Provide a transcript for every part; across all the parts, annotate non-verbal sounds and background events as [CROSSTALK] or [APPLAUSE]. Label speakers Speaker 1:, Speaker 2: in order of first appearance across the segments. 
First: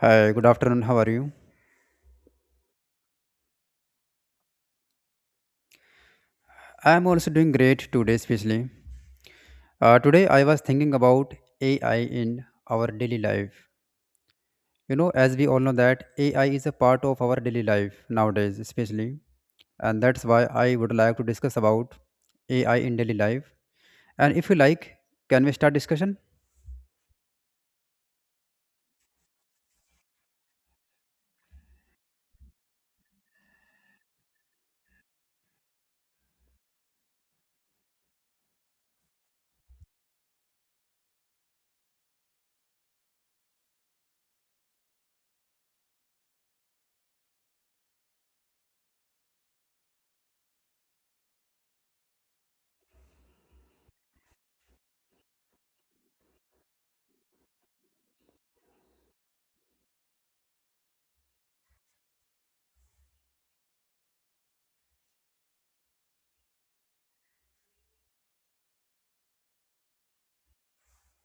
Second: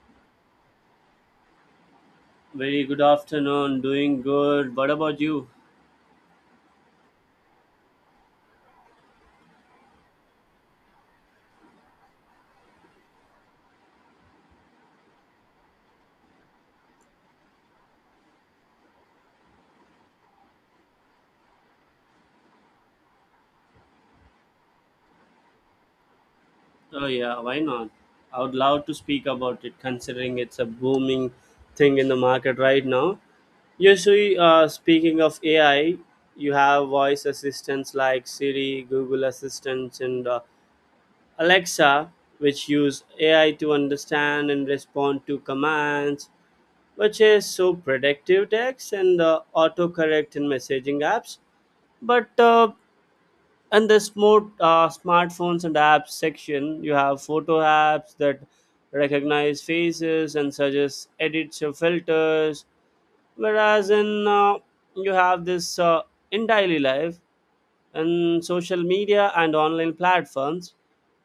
Speaker 1: Hi, good afternoon. How are you?
Speaker 2: Very good afternoon. Doing good. What about you?
Speaker 1: I'm also doing great today, especially. Today, I was thinking about AI in our daily life. You know, as we all know that AI is a part of our daily life nowadays, especially, and that's why I would like to discuss about AI in daily life. And if you like, can we start discussion?
Speaker 2: Oh, yeah, why not? I would love to speak about it considering it's a booming thing in the market right now. Usually, speaking of AI, you have voice assistants like Siri, Google Assistants, and Alexa, which use AI to understand and respond to commands, which is so predictive text and autocorrect in messaging apps. But and the smartphones and apps section, you have photo apps that recognize faces and suggest edits or filters, whereas in you have this in daily life and social media and online platforms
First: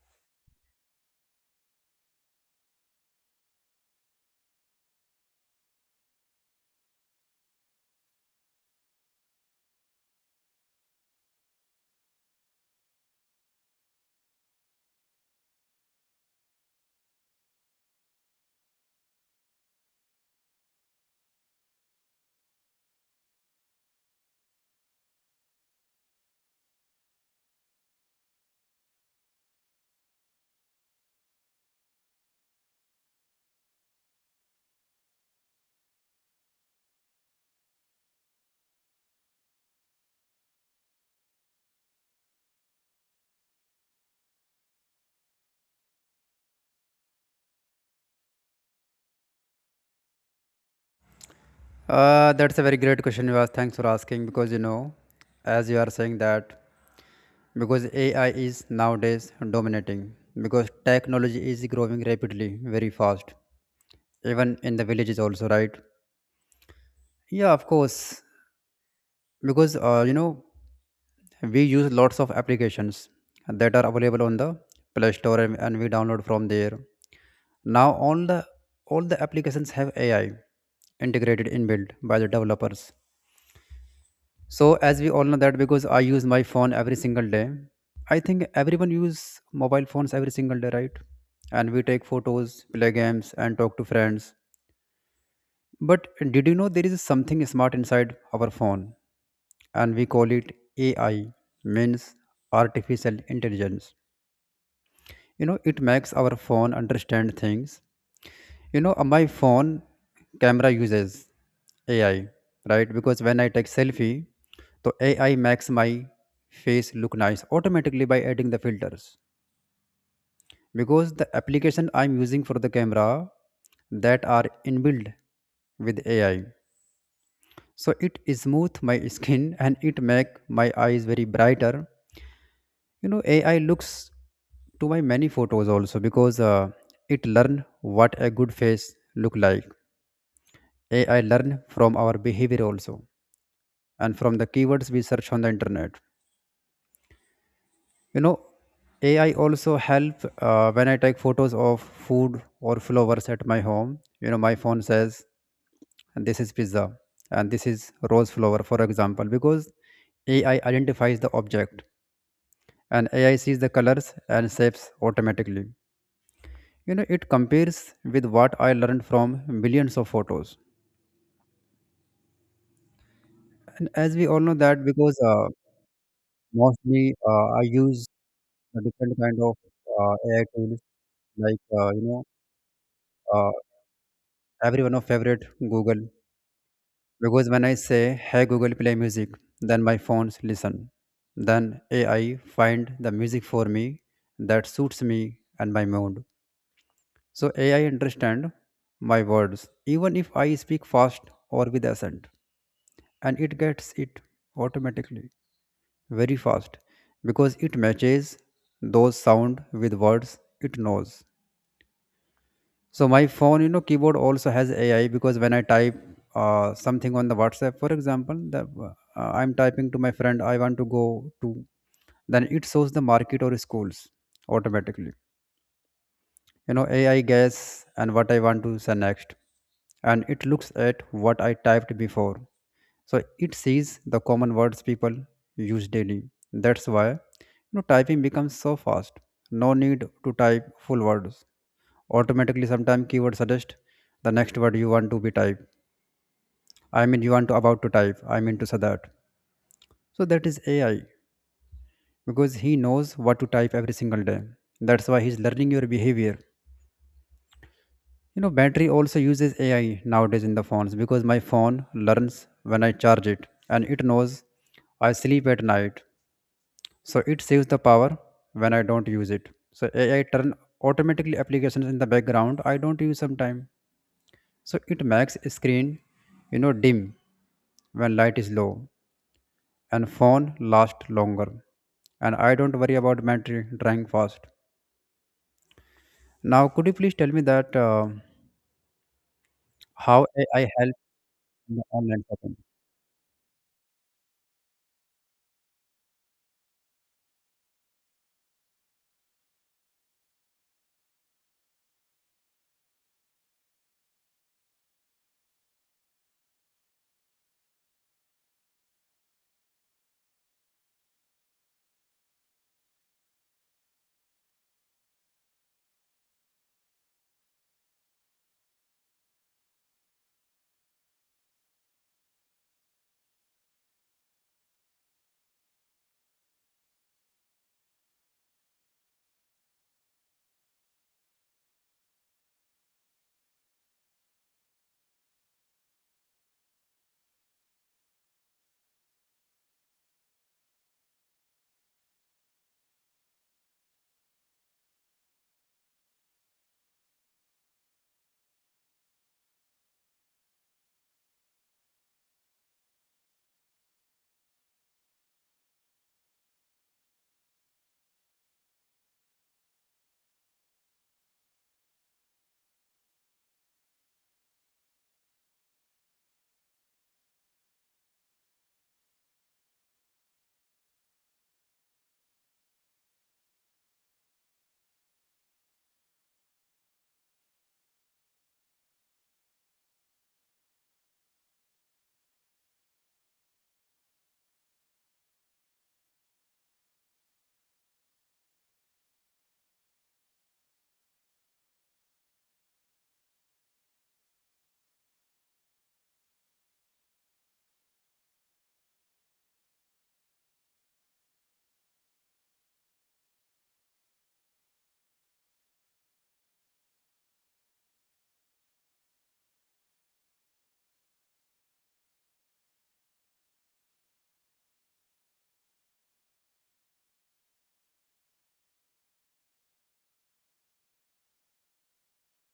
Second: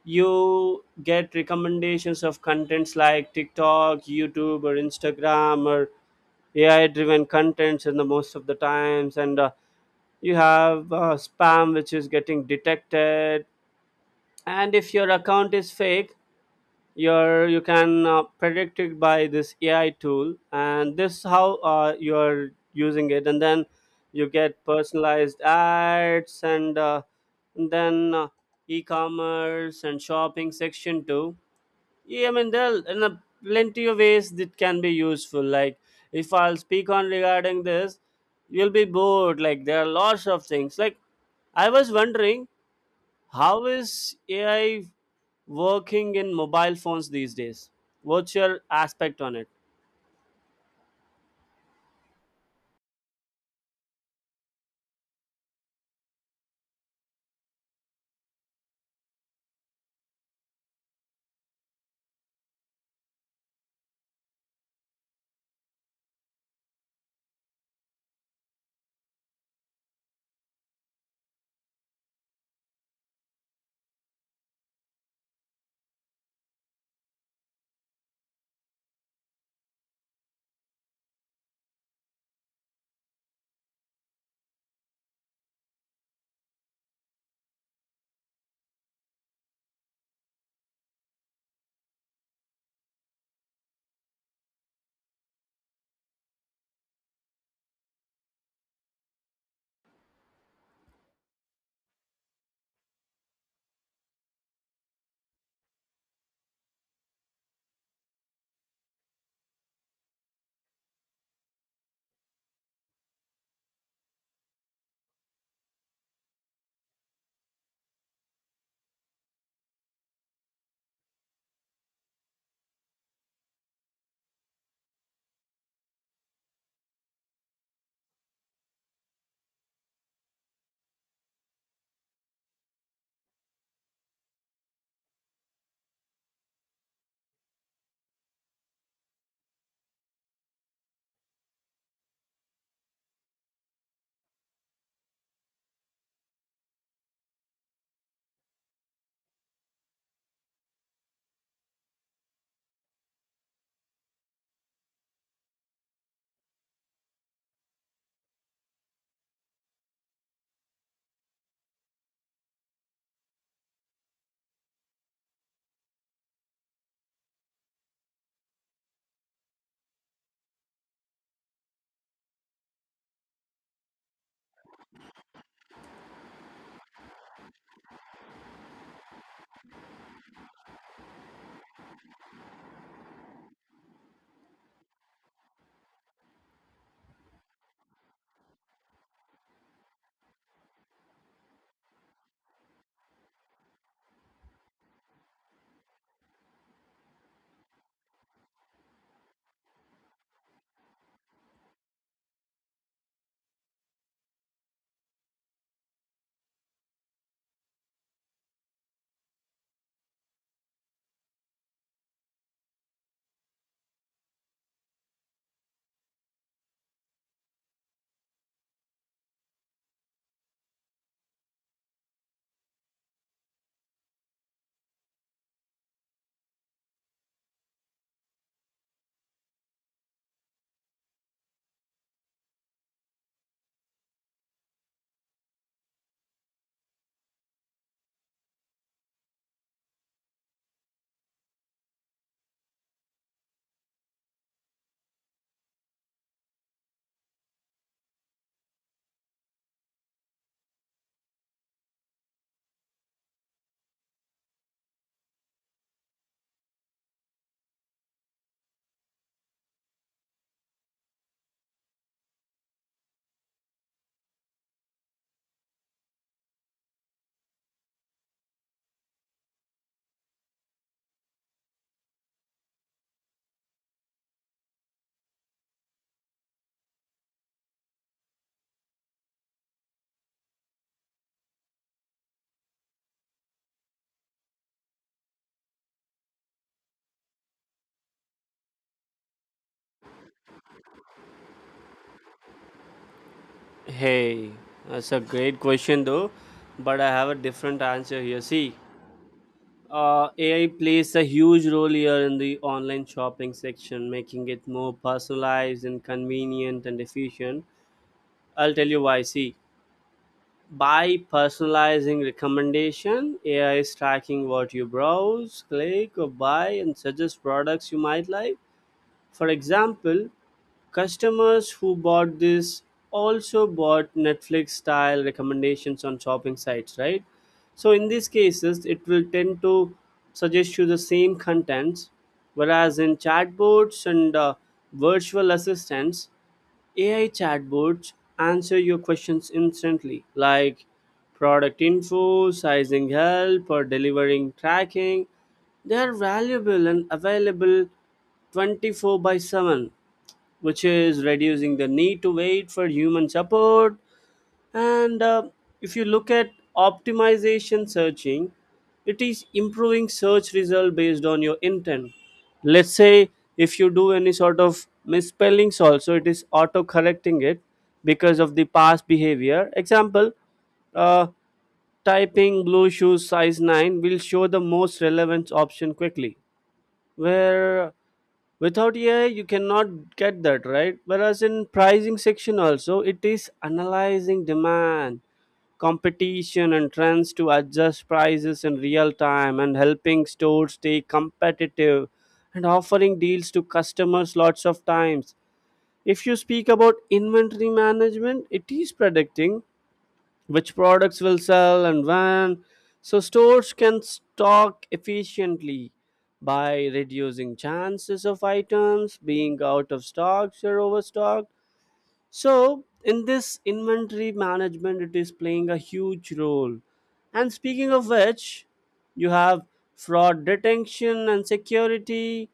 Speaker 2: you get recommendations of contents like TikTok, YouTube, or Instagram, or AI driven contents in the most of the times. And You have spam which is getting detected, and if your account is fake, you can predict it by this AI tool, and this how you're using it. And then you get personalized ads, and then e-commerce and shopping section too. Yeah, I mean, there are in a plenty of ways that can be useful, like if I'll speak on regarding this, you'll be bored. Like there are lots of things. Like I was wondering, how is AI working in mobile phones these days? What's your aspect on it?
Speaker 1: That's a very great question, Vivas. Thanks for asking because you know, as you are saying that because AI is nowadays dominating because technology is growing rapidly, very fast, even in the villages also, right? Yeah, of course, because you know, we use lots of applications that are available on the play store, and we download from there. Now all the applications have AI integrated, inbuilt by the developers. So as we all know that because I use my phone every single day, I think everyone use mobile phones every single day, right? And we take photos, play games, and talk to friends. But did you know there is something smart inside our phone, and we call it AI, means artificial intelligence. You know, it makes our phone understand things. You know, my phone camera uses AI, right? Because when I take selfie, so AI makes my face look nice automatically by adding the filters. Because the application I'm using for the camera that are inbuilt with AI. So it smooth my [LAUGHS] skin and it make my eyes very brighter. You know, AI looks to my many photos also because it learn what a good face look like. AI learn from our behavior also, and from the keywords we search on the internet. You know, AI also help when I take photos of food or flowers at my home. You know, my phone says this is pizza and this is rose flower, for example, because AI identifies the object, and AI sees the colors and shapes automatically. You know, it compares with what I learned from millions of photos. And as we all know that because mostly I use a different kind of AI tools, like you know, uh, everyone of favorite Google. Because when I say hey Google play music, then my phones listen, then AI find the music for me that suits me and my mood. So AI understand my words even if I speak fast or with accent, and it gets it automatically very fast because it matches those sound with words it knows. So my phone, you know, keyboard also has AI, because when I type something on the WhatsApp, for example, that I'm typing to my friend I want to go to, then it shows the market or schools automatically. You know, AI guess and what I want to say next, and it looks at what I typed before. So it sees the common words people use daily. That's why, you know, typing becomes so fast, no need to type full words. Automatically, sometimes keyword suggest the next word you want to be typed, I mean you want to about to type, I mean to say that. So that is AI, because he knows what to type every single day. That's why he's learning your behavior. You know, battery also uses AI nowadays in the phones, because my phone learns when I charge it, and it knows I sleep at night, so it saves the power when I don't use it. So AI turn automatically applications in the background I don't use sometime. So it makes screen, you know, dim when light is low, and phone last longer, and I don't worry about battery drying fast. Now, could you please tell me that how AI help in the online shopping?
Speaker 2: Hey, that's a great question though, but I have a different answer here. See, AI plays a huge role here in the online shopping section, making it more personalized and convenient and efficient. I'll tell you why. See, by personalizing recommendation, AI is tracking what you browse, click, or buy, and suggest products you might like. For example, customers who bought this also bought Netflix style recommendations on shopping sites, right? So in these cases, it will tend to suggest you the same contents, whereas in chatbots and virtual assistants, AI chatbots answer your questions instantly, like product info, sizing help, or delivering tracking. They are valuable and available 24 by 7, which is reducing the need to wait for human support. And if you look at optimization searching, it is improving search result based on your intent. Let's say if you do any sort of misspellings also, it is auto correcting it because of the past behavior. Example, uh, typing blue shoes size 9 will show the most relevant option quickly, where without AI you cannot get that, right? Whereas in pricing section also, it is analyzing demand, competition and trends to adjust prices in real time and helping stores stay competitive and offering deals to customers lots of times. If you speak about inventory management, it is predicting which products will sell and when. So stores can stock efficiently by reducing chances of items being out of stocks or overstocked. So in this inventory management, it is playing a huge role. And speaking of which, you have fraud detection and security.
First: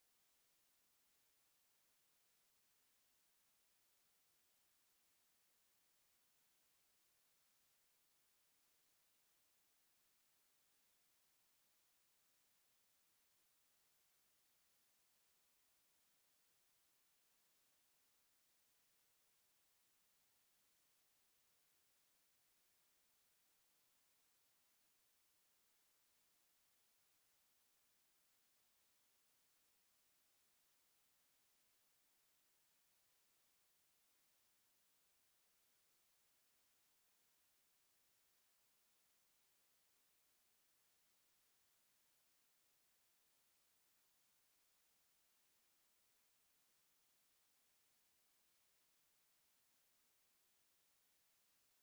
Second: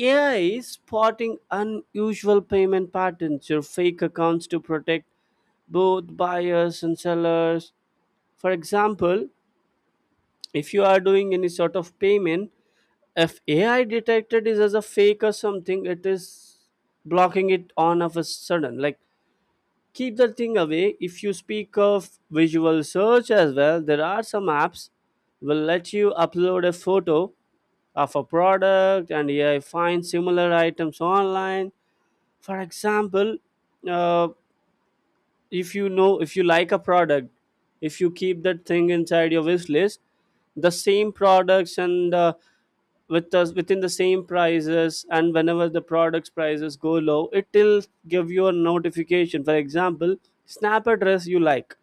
Speaker 2: AI is spotting unusual payment patterns or fake accounts to protect both buyers and sellers. For example, if you are doing any sort of payment, if AI detected is as a fake or something, it is blocking it on of a sudden. Like keep the thing away. If you speak of visual search as well, there are some apps will let you upload a photo of a product and AI finds similar items online. For example, uh, if you know, if you like a product, if you keep that thing inside your wish list, the same products and with us within the same prices, and whenever the products prices go low, it will give you a notification. For example, snap a dress you like,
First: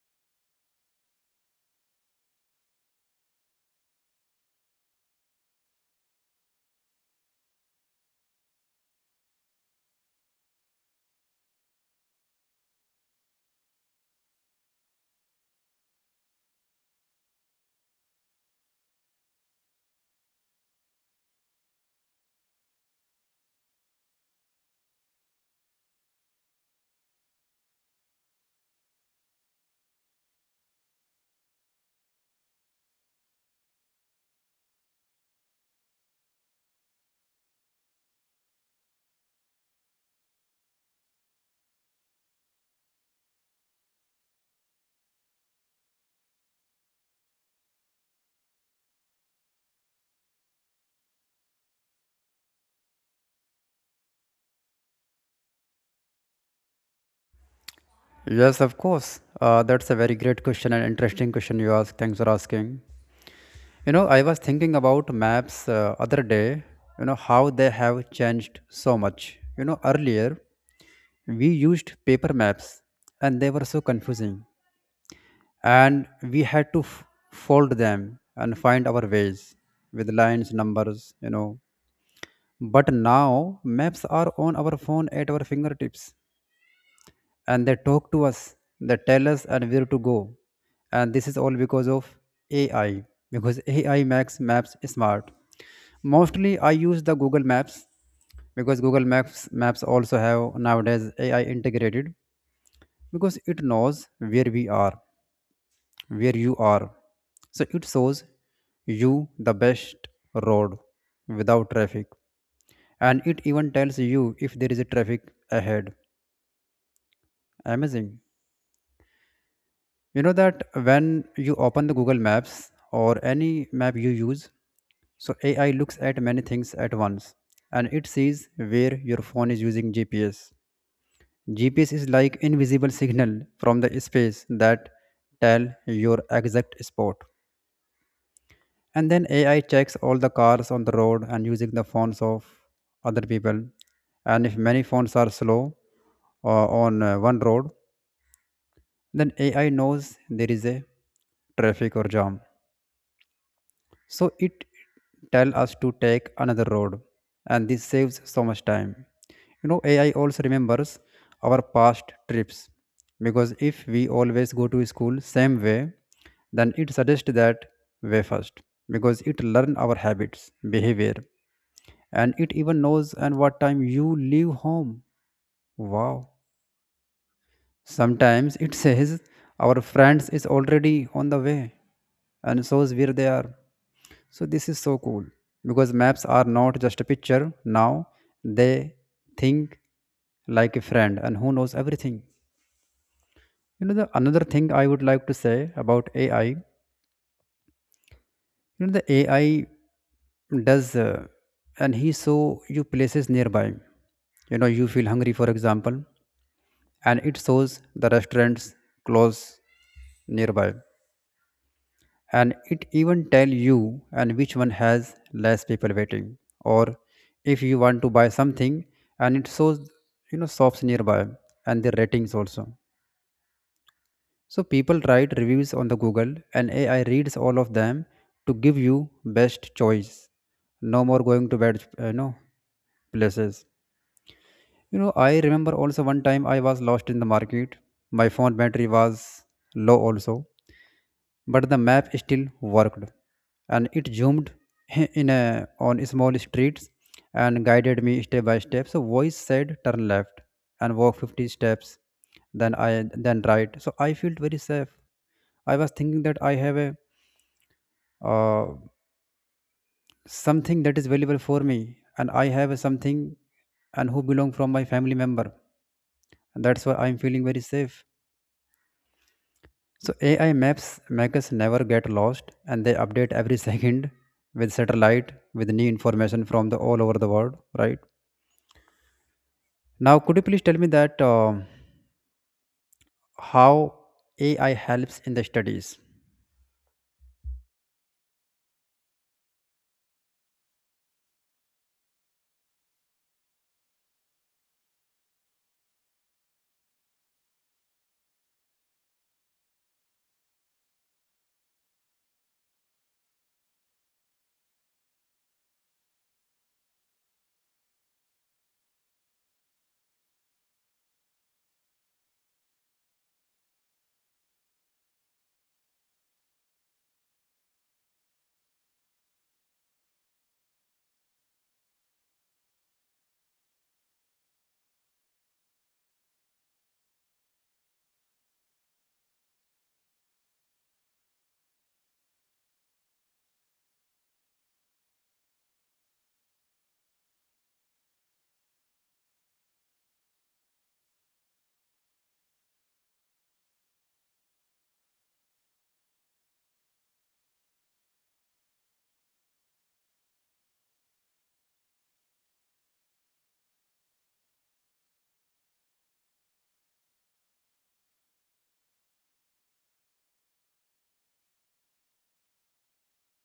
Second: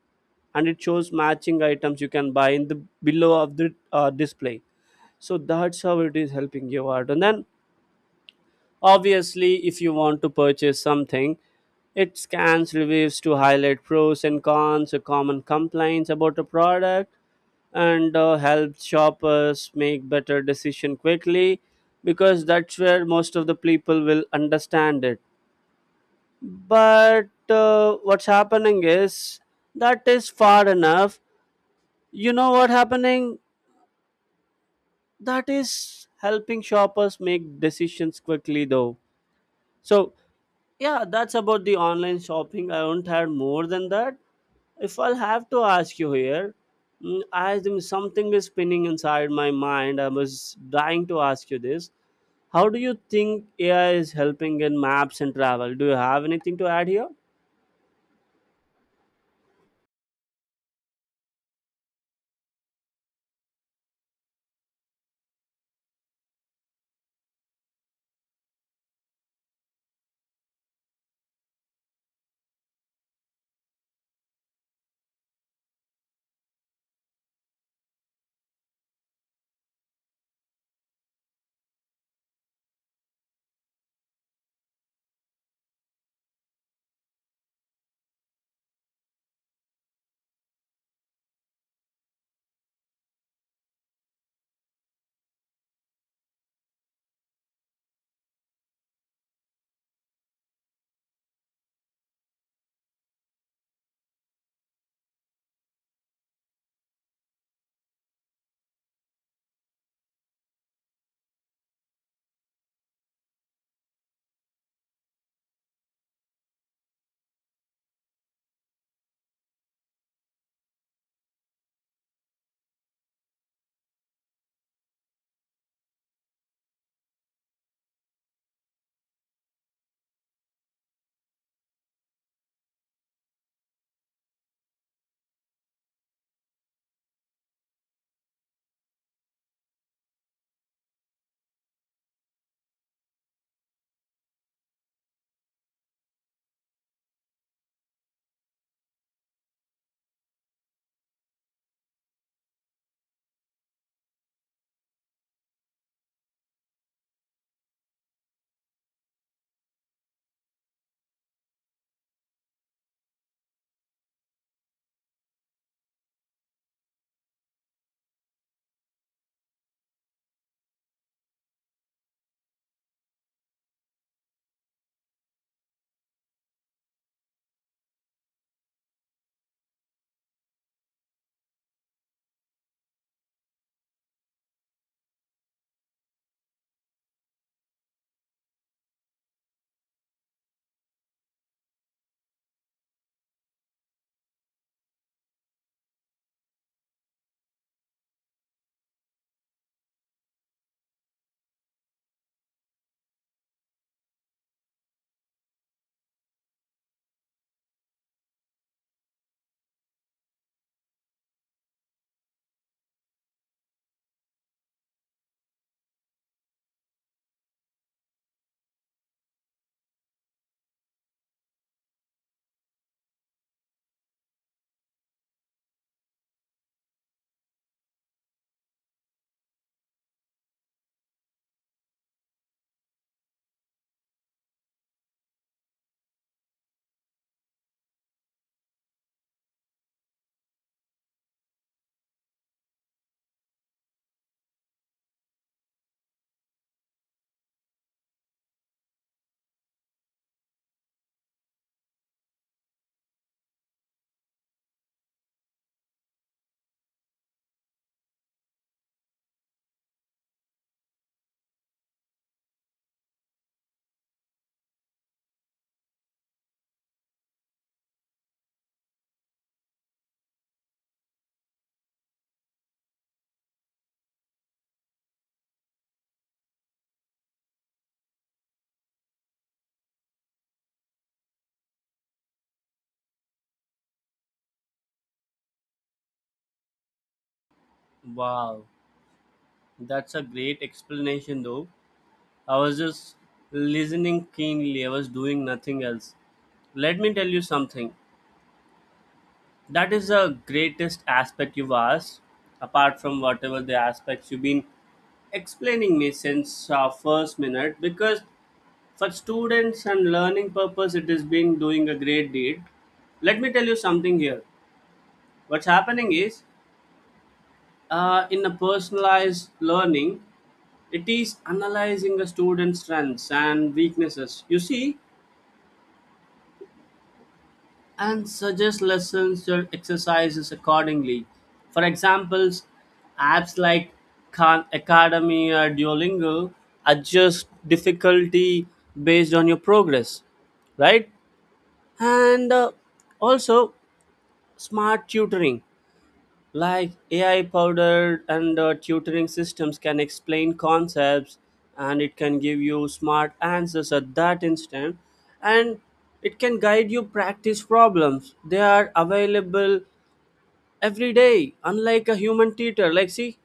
Speaker 2: and it shows matching items you can buy in the below of the display. So that's how it is helping you out. And then obviously, if you want to purchase something, it scans reviews to highlight pros and cons, or common complaints about a product, and helps shoppers make better decision quickly, because that's where most of the people will understand it. But what's happening is that is far enough. You know what happening? That is helping shoppers make decisions quickly though. So yeah, that's about the online shopping. I won't have more than that. If I'll have to ask you here, mm, I think something is spinning inside my mind. I was dying to ask you this. How do you think AI is helping in maps and travel? Do you have anything to add here?
Speaker 1: Yes, of course. That's a very great question and interesting question you ask, thanks for asking. You know, I was thinking about maps other day, you know, how they have changed so much. You know, earlier we used paper maps and they were so confusing, and we had to fold them and find our ways with lines, numbers, you know. But now maps are on our phone at our fingertips, and they talk to us, they tell us and where to go. And this is all because of AI, because AI makes maps smart. Mostly I use the Google Maps, because Google Maps also have nowadays AI integrated, because it knows where we are, where you are. So it shows you the best road without traffic, and it even tells you if there is a traffic ahead. Amazing. You know that when you open the Google Maps or any map you use, so AI looks at many things at once, and it sees where your phone is using GPS. GPS is like invisible signal from the space that tell your exact spot. And then AI checks all the cars on the road and using the phones of other people. And if many phones are slow on one road, then AI knows there is a traffic or jam. So it tell us to take another road, and this saves so much time. You know, AI also remembers our past trips, because if we always go to school same way, then it suggests that way first, because it learn our habits, behavior. And it even knows and what time you leave home. Wow. Sometimes it says our friends is already on the way and shows where they are. So this is so cool, because maps are not just a picture now, they think like a friend and who knows everything. You know the another thing I would like to say about AI, you know the AI does and he show you places nearby. You know, you feel hungry, for example, and it shows the restaurants close nearby, and it even tell you and which one has less people waiting, or if you want to buy something, and it shows, you know, shops nearby and their ratings also. So people write reviews on the Google, and AI reads all of them to give you best choice. No more going to bad you know, places. You know, I remember also one time I was lost in the market, my phone battery was low also, but the map still worked, and it zoomed [LAUGHS] on small streets and guided me step by step. So voice said turn left and walk 50 steps, then I, then right. So I felt very safe. I was thinking that I have a uh, something that is valuable for me, and I have a something and who belong from my family member, and that's why I'm feeling very safe. So AI maps make us never get lost, and they update every [LAUGHS] second with satellite with new information from the all over the world, right? Now, could you please tell me that how AI helps in the studies?
Speaker 2: Wow, that's a great explanation though. I was just listening keenly, I was doing nothing else. Let me tell you something. That is the greatest aspect you've asked, apart from whatever the aspects you've been explaining me since our first minute, because for students and learning purpose it has been doing a great deed. Let me tell you something here. What's happening is, in a personalized learning, it is analyzing a student's strengths and weaknesses, you see, and suggest lessons or exercises accordingly. For examples, apps like Khan Academy or Duolingo adjust difficulty based on your progress, right? And also smart tutoring. Like AI powdered and tutoring systems can explain concepts, and it can give you smart answers at that instant, and it can guide you practice problems. They are available every day, unlike a human tutor. Like, see,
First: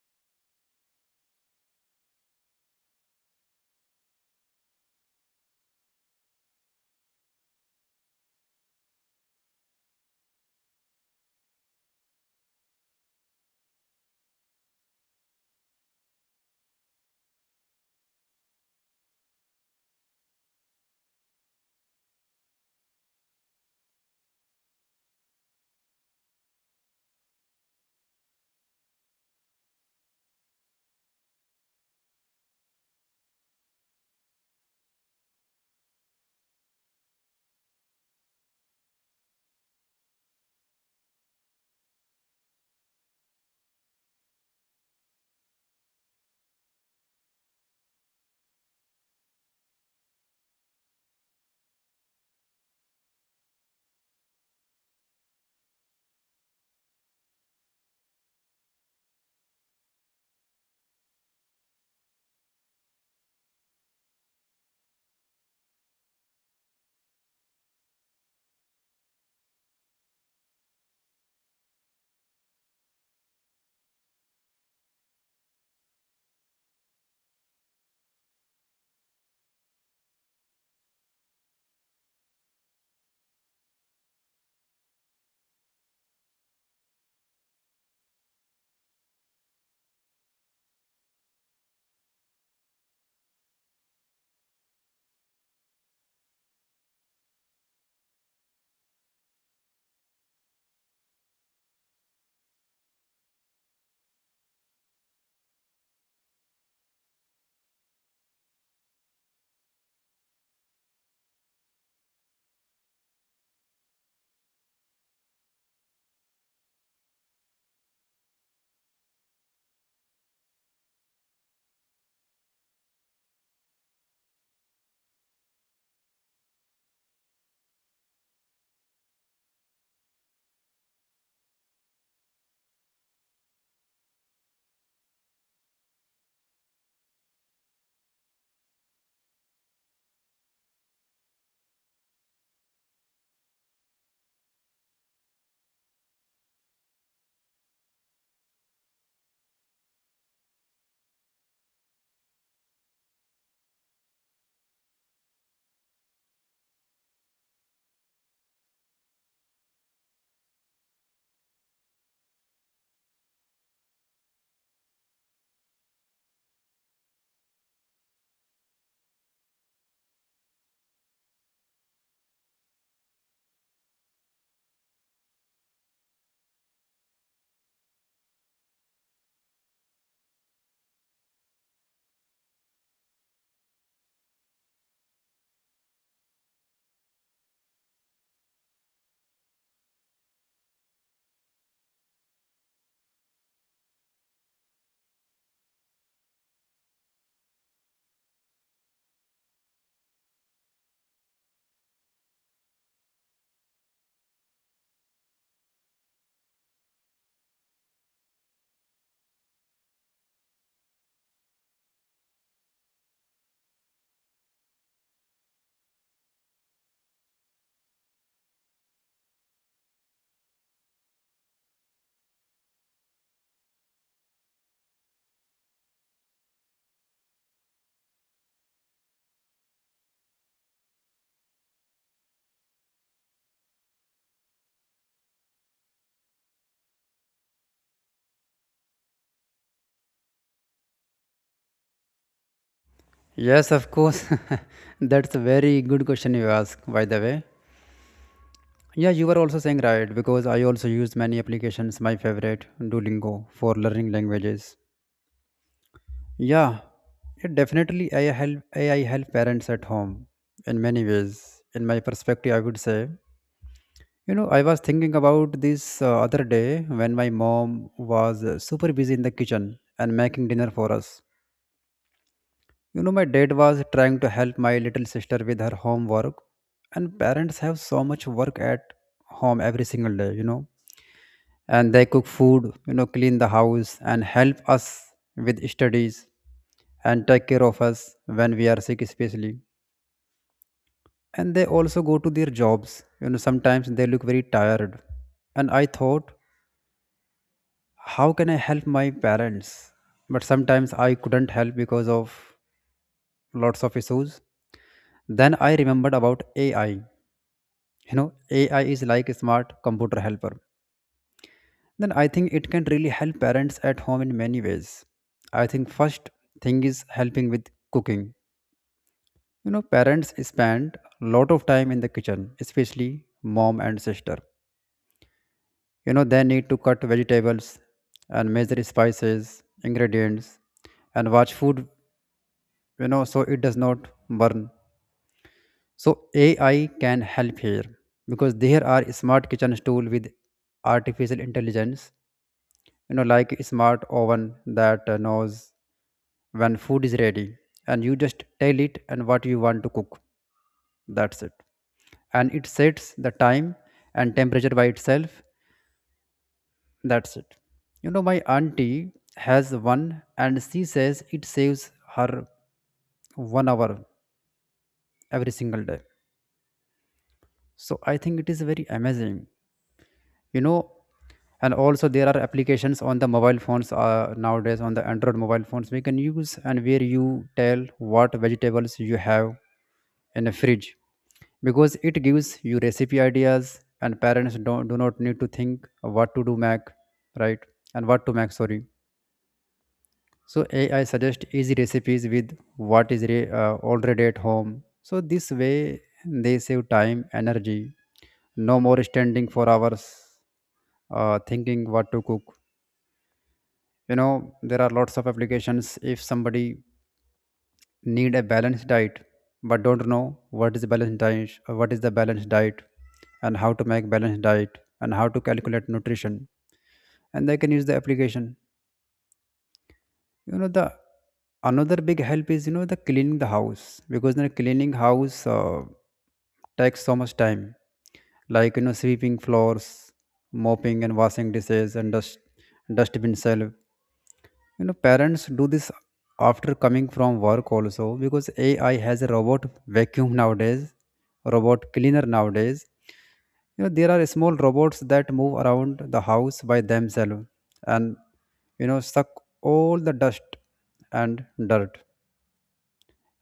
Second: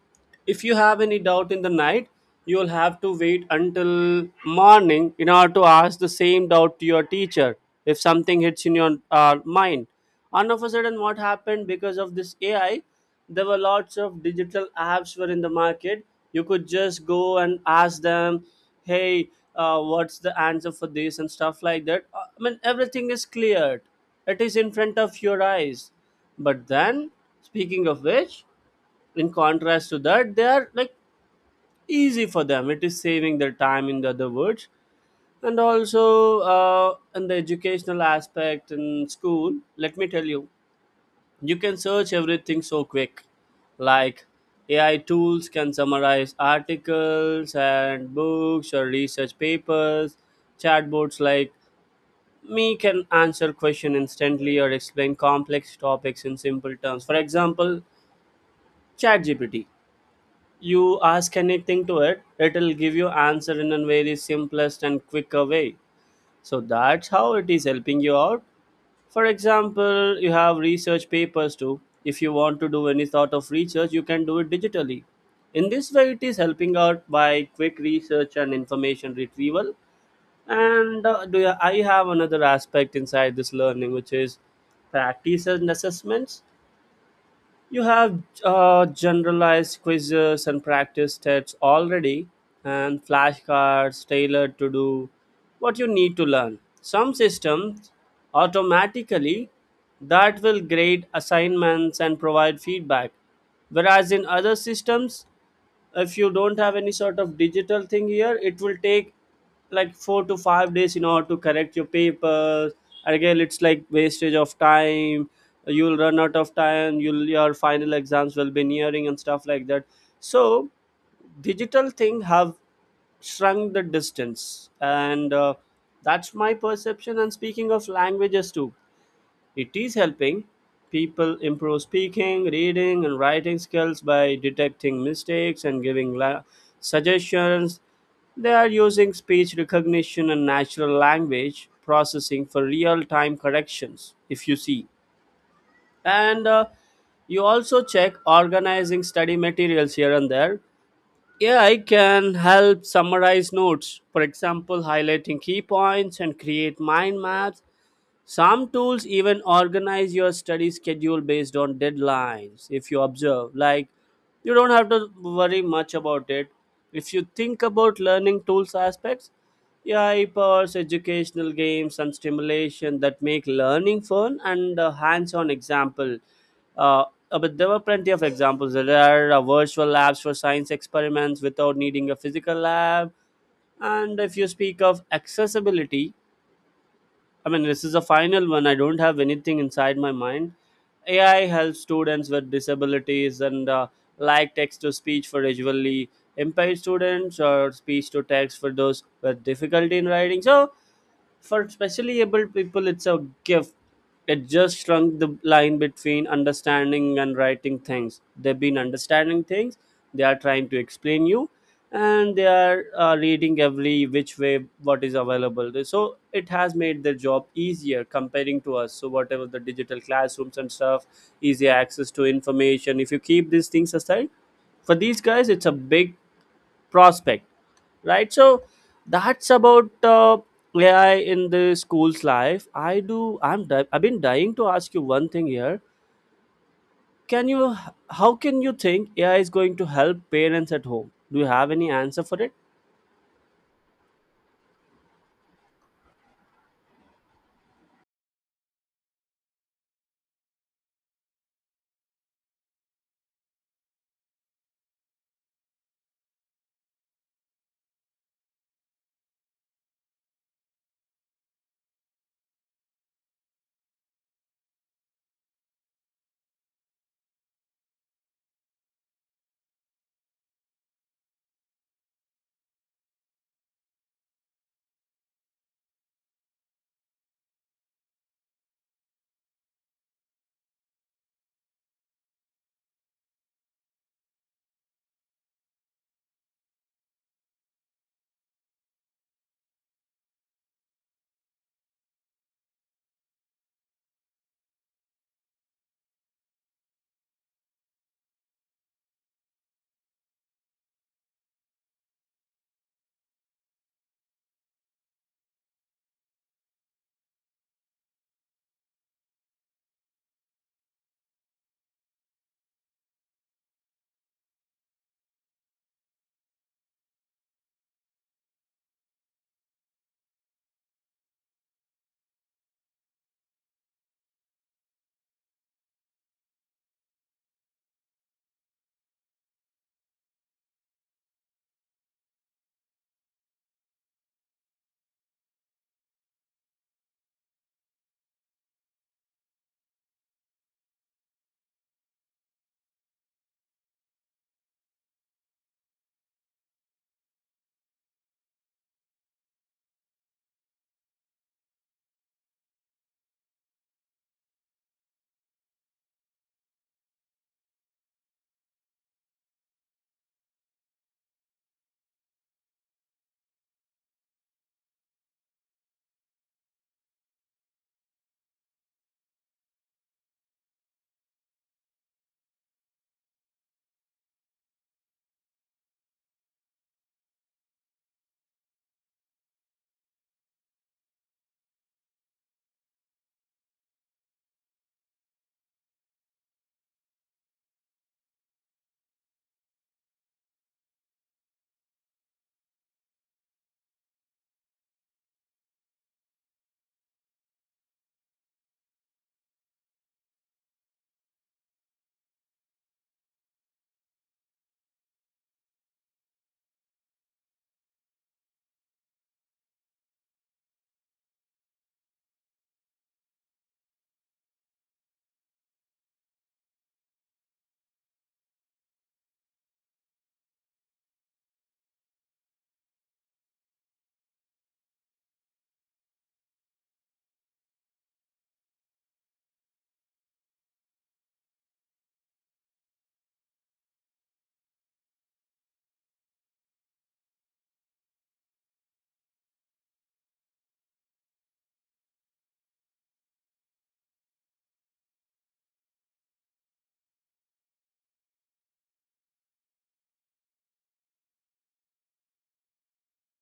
Speaker 2: if you have any doubt in the night, you'll have to wait until morning in order to ask the same doubt to your teacher. If something hits in your mind and of a sudden, what happened because of this AI, there were lots of digital apps were in the market. You could just go and ask them, hey, what's the answer for this and stuff like that. I mean, everything is cleared, it is in front of your eyes. But then, speaking of which, in contrast to that, they are like easy for them. It is saving their time, in the other words. And also in the educational aspect in school, let me tell you, you can search everything so quick. Like AI tools can summarize articles and books or research papers. Chatbots like me can answer question instantly or explain complex topics in simple terms. For example, ChatGPT. You ask anything to it, it'll give you answer in a very simplest and quicker way. So that's how it is helping you out. For example, you have research papers too. If you want to do any sort of research, you can do it digitally. In this way, it is helping out by quick research and information retrieval. I have another aspect inside this learning, which is practice and assessments. You have generalized quizzes and practice tests already, and flashcards tailored to do what you need to learn. Some systems automatically that will grade assignments and provide feedback, whereas in other systems, if you don't have any sort of digital thing here, it will take like 4 to 5 days in order to correct your papers. Again, it's like wastage of time. You'll run out of time, you'll your final exams will be nearing and stuff like that. So digital thing have shrunk the distance, and that's my perception. And speaking of languages too, it is helping people improve speaking, reading, and writing skills by detecting mistakes and giving suggestions. They are using speech recognition and natural language processing for real time corrections, if you see. And you also check organizing study materials here and there. Yeah, I can help summarize notes, for example, highlighting key points and create mind maps. Some tools even organize your study schedule based on deadlines, if you observe. Like, you don't have to worry much about it. If you think about learning tools aspects, yeah, EPUBs, educational games, and stimulation that make learning fun and a hands-on example. Uh, but there were plenty of examples. There are virtual labs for science experiments without needing a physical lab. And if you speak of accessibility, I mean, this is the final one. I don't have anything inside my mind. AI helps students with disabilities, and like text to speech for visually impaired students or speech to text for those with difficulty in writing. So for specially able people, it's a gift. It just shrunk the line between understanding and writing things. They've been understanding things, they are trying to explain you, and they are reading every which way what is available there. So it has made their job easier comparing to us, so whatever the digital classrooms and stuff, easier access to information. If you keep these things aside, for these guys it's a big prospect, right? So that's about AI in the school's life. I do I'm di- I've been dying to ask you one thing here. Can you How can you think AI is going to help parents at home? Do you have any answer for it?
Speaker 1: Yes, of course. [LAUGHS] That's a very good question you ask, by the way. Yeah, you were also saying right because I also use many applications. My favorite, Duolingo, for learning languages. Yeah, it definitely AI help parents at home in many ways. In my perspective, I would say, you know, I was thinking about this other day when my mom was super busy in the kitchen and making dinner for us. You know, my dad was trying to help my little sister with her homework, and parents have so much work at home every single day. You know, and they cook food, you know, clean the house, and help us with studies, and take care of us when we are sick, especially. And they also go to their jobs. You know, sometimes they look very tired, and I thought, how can I help my parents? But sometimes I couldn't help because of lots of issues. Then I remembered about AI. You know, AI is like a smart computer helper. Then I think it can really help parents at home in many ways. I think first thing is helping with cooking. You know, parents spend a lot of time in the kitchen, especially mom and sister. You know, they need to cut vegetables and measure spices, ingredients, and watch food, you know, so it does not burn. So AI can help here, because there are smart kitchen tool with artificial intelligence. You know, like a smart oven that knows when food is ready. And you just tell it and what you want to cook, that's it. And it sets the time and temperature by itself. That's it. You know, my auntie has one, and she says it saves her 1 hour every single day. So I think it is very amazing. You know, and also there are applications on the mobile phones nowadays on the Android mobile phones we can use, and where you tell what vegetables you have in a fridge, because it gives you recipe ideas and parents don't do not need to think what to do mac right, and what to make, sorry. So AI suggest easy recipes with what is already at home. So this way they save time, energy, no more standing for hours thinking what to cook. You know, there are lots of applications if somebody need a balanced diet but don't know what is the balanced diet, and how to make balanced diet, and how to calculate nutrition, and they can use the application. You know the another big help is, you know, the cleaning the house, because, you know, cleaning house takes so much time, like, you know, sweeping floors, mopping and washing dishes, and dust, dustbin, shelf. You know, parents do this after coming from work also, because AI has a robot vacuum nowadays, robot cleaner nowadays. You know, there are small robots that move around the house by themselves and, you know, suck all the dust and dirt,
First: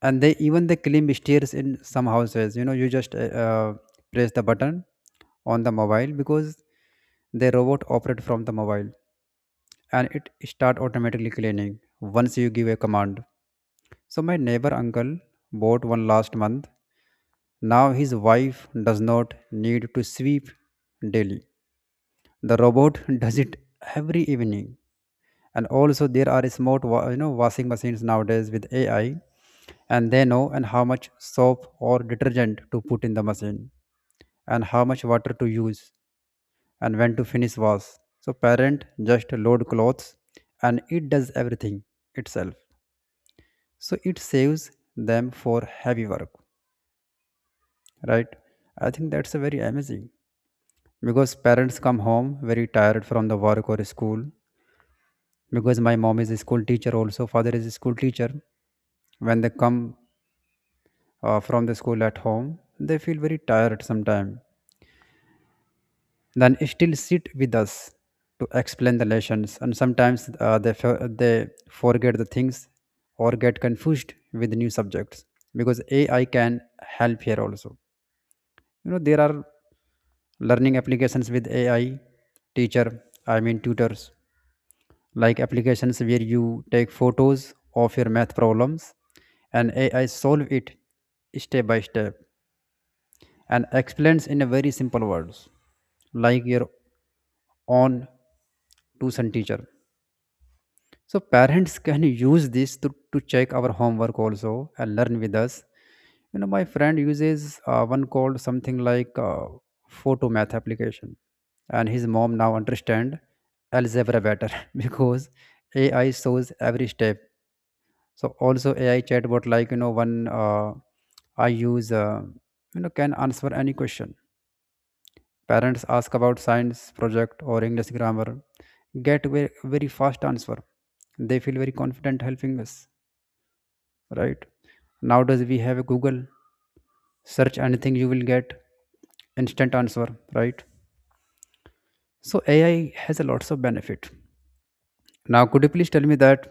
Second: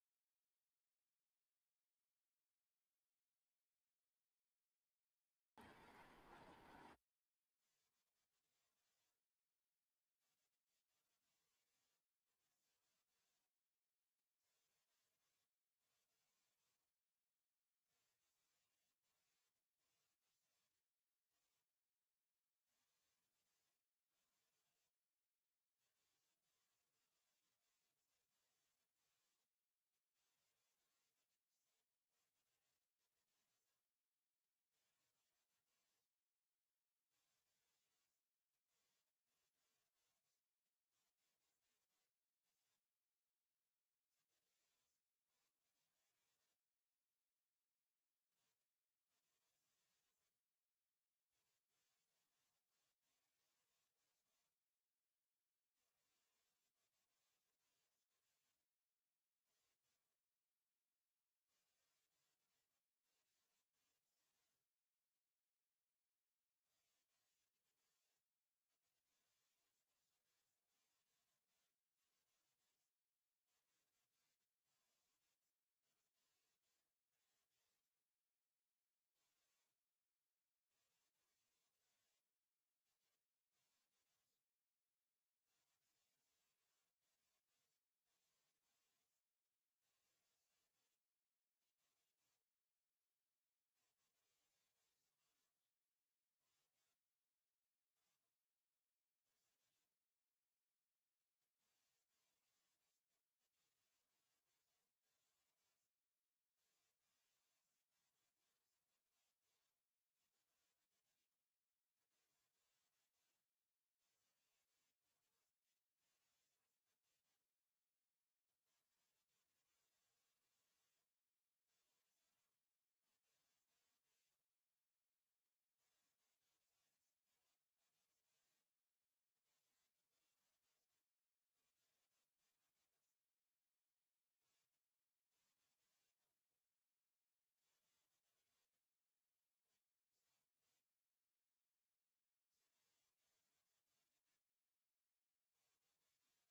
Speaker 1: and they even they clean stairs in some houses. You know, you just uh, press the button on the mobile, because the robot operate from the mobile, and it start automatically cleaning once you give a command. So my neighbor uncle bought one last month. Now his wife does not need to sweep daily. The robot [LAUGHS] does it every evening. And also there are you know, washing machines nowadays with AI, and they know and how much soap or detergent to put in the machine, and how much water to use, and when to finish wash. So parent just load clothes and it does everything itself. So it saves them for heavy work, right? I think that's a very amazing, because parents come home very tired from the work or school, because my mom is a school teacher, also father is a school teacher. When they come from the school at home, they feel very tired sometime, then still sit with us to explain the lessons, and sometimes they forget the things or get confused with new subjects. Because AI can help here also, you know, there are learning applications with AI teacher, I mean tutors, like applications where you take photos of your math problems and AI solve it step by step and explains in a very simple words, like your own tuition teacher. So parents can use this to check our homework also and learn with us. You know, my friend uses one called something like photo math application, and his mom now understand algebra better [LAUGHS] because AI shows every step. So also AI chatbot, like, you know, one I use, you know, can answer any question. Parents ask about science project or English grammar, get very fast answer. They feel very confident helping us, right? Nowadays we have a Google, search anything you will get instant answer, right? So AI has a lots of benefit. Now, could you please tell me that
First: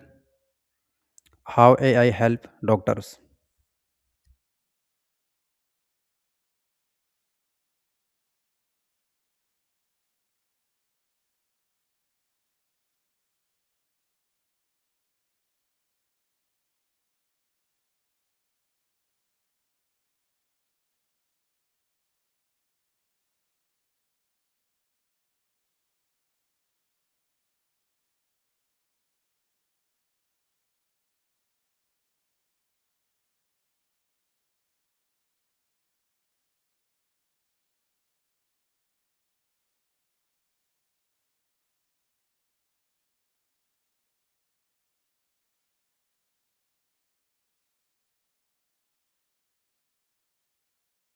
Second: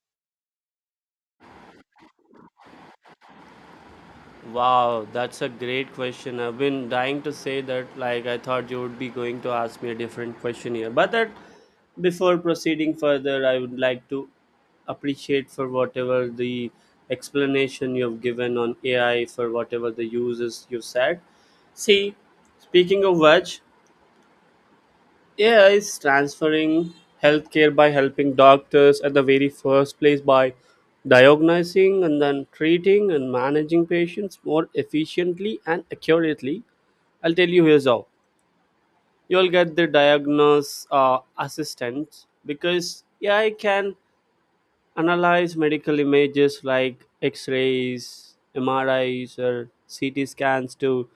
Speaker 1: how AI help doctors?
Speaker 2: Wow, that's a great question. I've been dying to say that. Like, I thought you would be going to ask me a different question here. But that, before proceeding further, I would like to appreciate for whatever the explanation you've given on AI, for whatever the uses you said. See, speaking of which, yeah, it's transferring healthcare by helping doctors at the very first place by diagnosing and then treating and managing patients more efficiently and accurately. I'll tell you here's how. You'll get the diagnose assistant because AI can analyze medical images like X rays, MRIs, or CT scans to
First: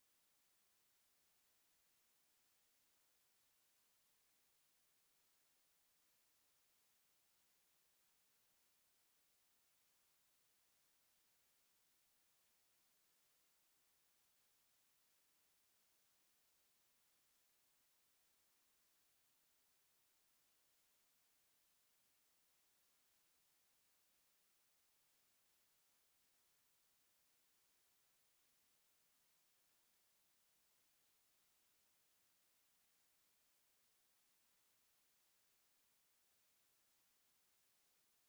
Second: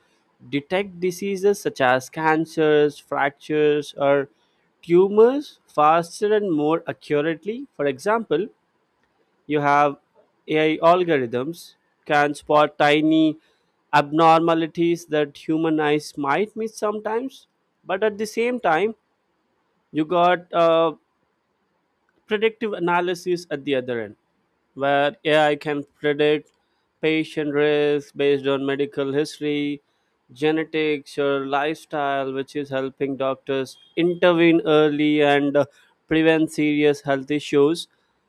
Speaker 2: detect diseases such as cancers, fractures, or tumors faster and more accurately. For example, you have AI algorithms can spot tiny abnormalities that human eyes might miss sometimes, but at the same time, you got predictive analysis at the other end, where AI can predict patient risk based on medical history, genetics, or lifestyle, which is helping doctors intervene early and prevent serious health issues.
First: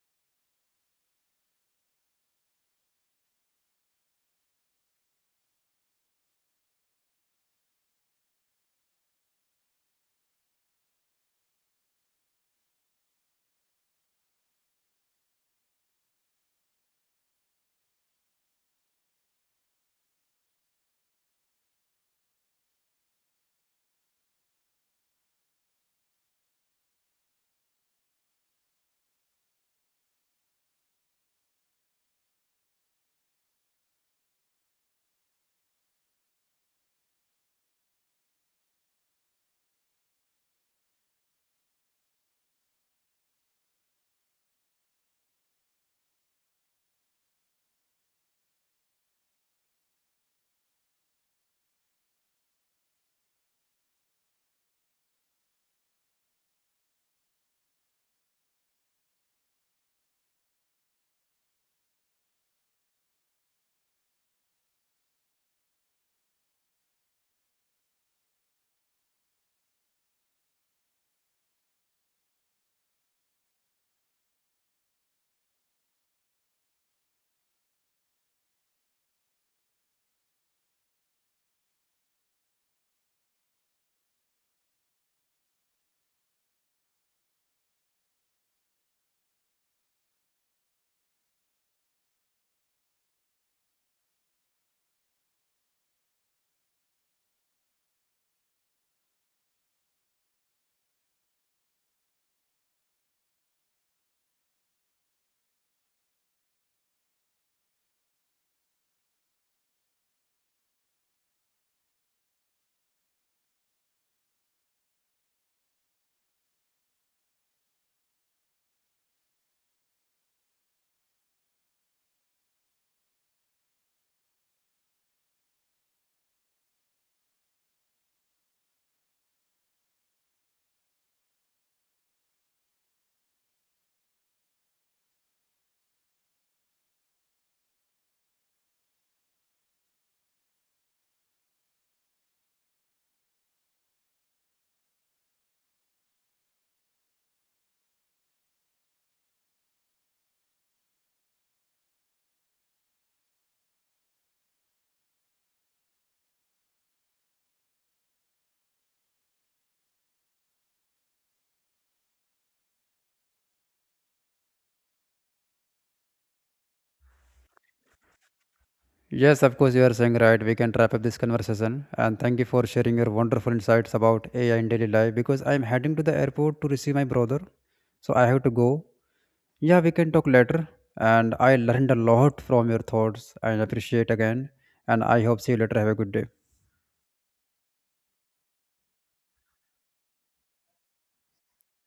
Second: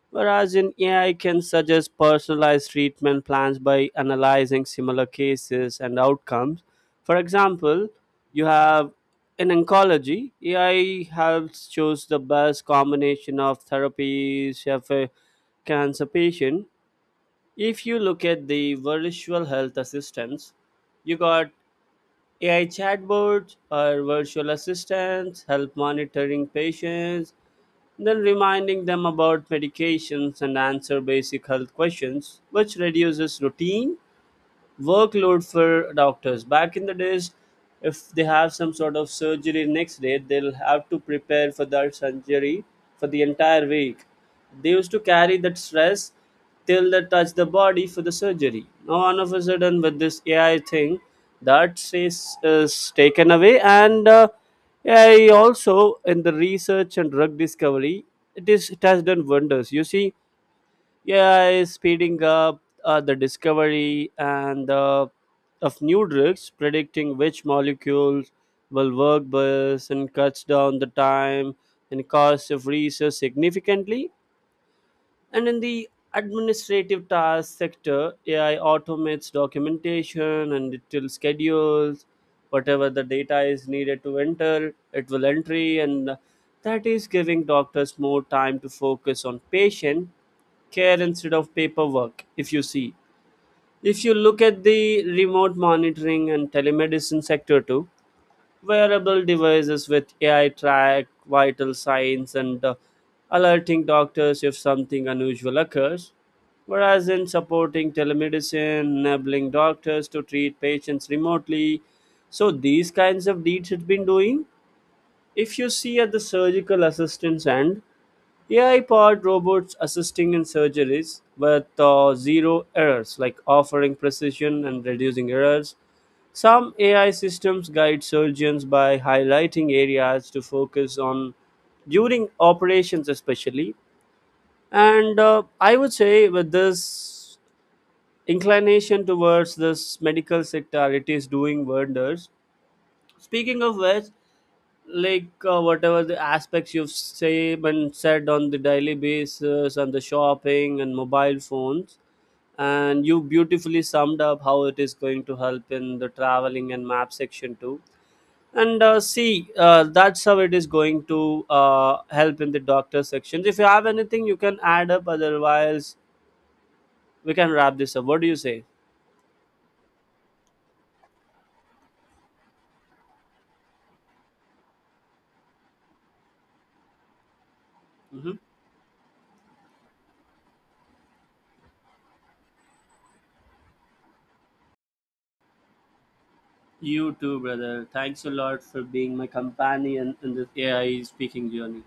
Speaker 2: Whereas in AI can suggest personalized treatment plans by analyzing similar cases and outcomes. For example, you have in oncology, AI helps choose the best combination of therapies, if a cancer patient. If you look at the virtual health assistants, you got AI chatbots or virtual assistants help monitoring patients, then reminding them about medications and answer basic health questions, which reduces routine workload for doctors. Back in the days, if they have some sort of surgery next day, they'll have to prepare for that surgery for the entire week. They used to carry that stress till they touch the body for the surgery. Now, all of a sudden, with this AI thing, that is taken away, and AI also in the research and drug discovery, it has done wonders. You see yeah is speeding up the discovery and of new drugs, predicting which molecules will work best, and cuts down the time and cost of research significantly, and in the administrative task sector, AI automates documentation and it will schedules whatever the data is needed to enter, it will entry, and that is giving doctors more time to focus on patient care instead of paperwork, if you see. If you look at the remote monitoring and telemedicine sector too, wearable devices with AI track vital signs and alerting doctors if something unusual occurs. Whereas in supporting telemedicine, enabling doctors to treat patients remotely. So these kinds of deeds it's been doing. If you see at the surgical assistance end, AI powered robots assisting in surgeries with zero errors, like offering precision and reducing errors, some AI systems guide surgeons by highlighting areas to focus on during operations, especially. And I would say, with this inclination towards this medical sector, it is doing wonders. Speaking of which, like whatever the aspects you've say and said on the daily basis and the shopping and mobile phones, and you beautifully summed up how it is going to help in the traveling and map section too, and see, that's how it is going to help in the doctor sections. If you have anything you can add up, otherwise we can wrap this up. What do you say?
Speaker 1: Yes, of course, you are saying right. We can wrap up this conversation. And thank you for sharing your wonderful insights about AI in daily life, because I'm heading to the airport to receive my brother. So I
Speaker 2: Hmm.
Speaker 1: have to go. Yeah, we can talk later. And I learned a lot from your thoughts and appreciate again. And I hope see you later. Have a good day.
Speaker 2: You too, brother. Thanks a lot for being my companion in this AI speaking journey.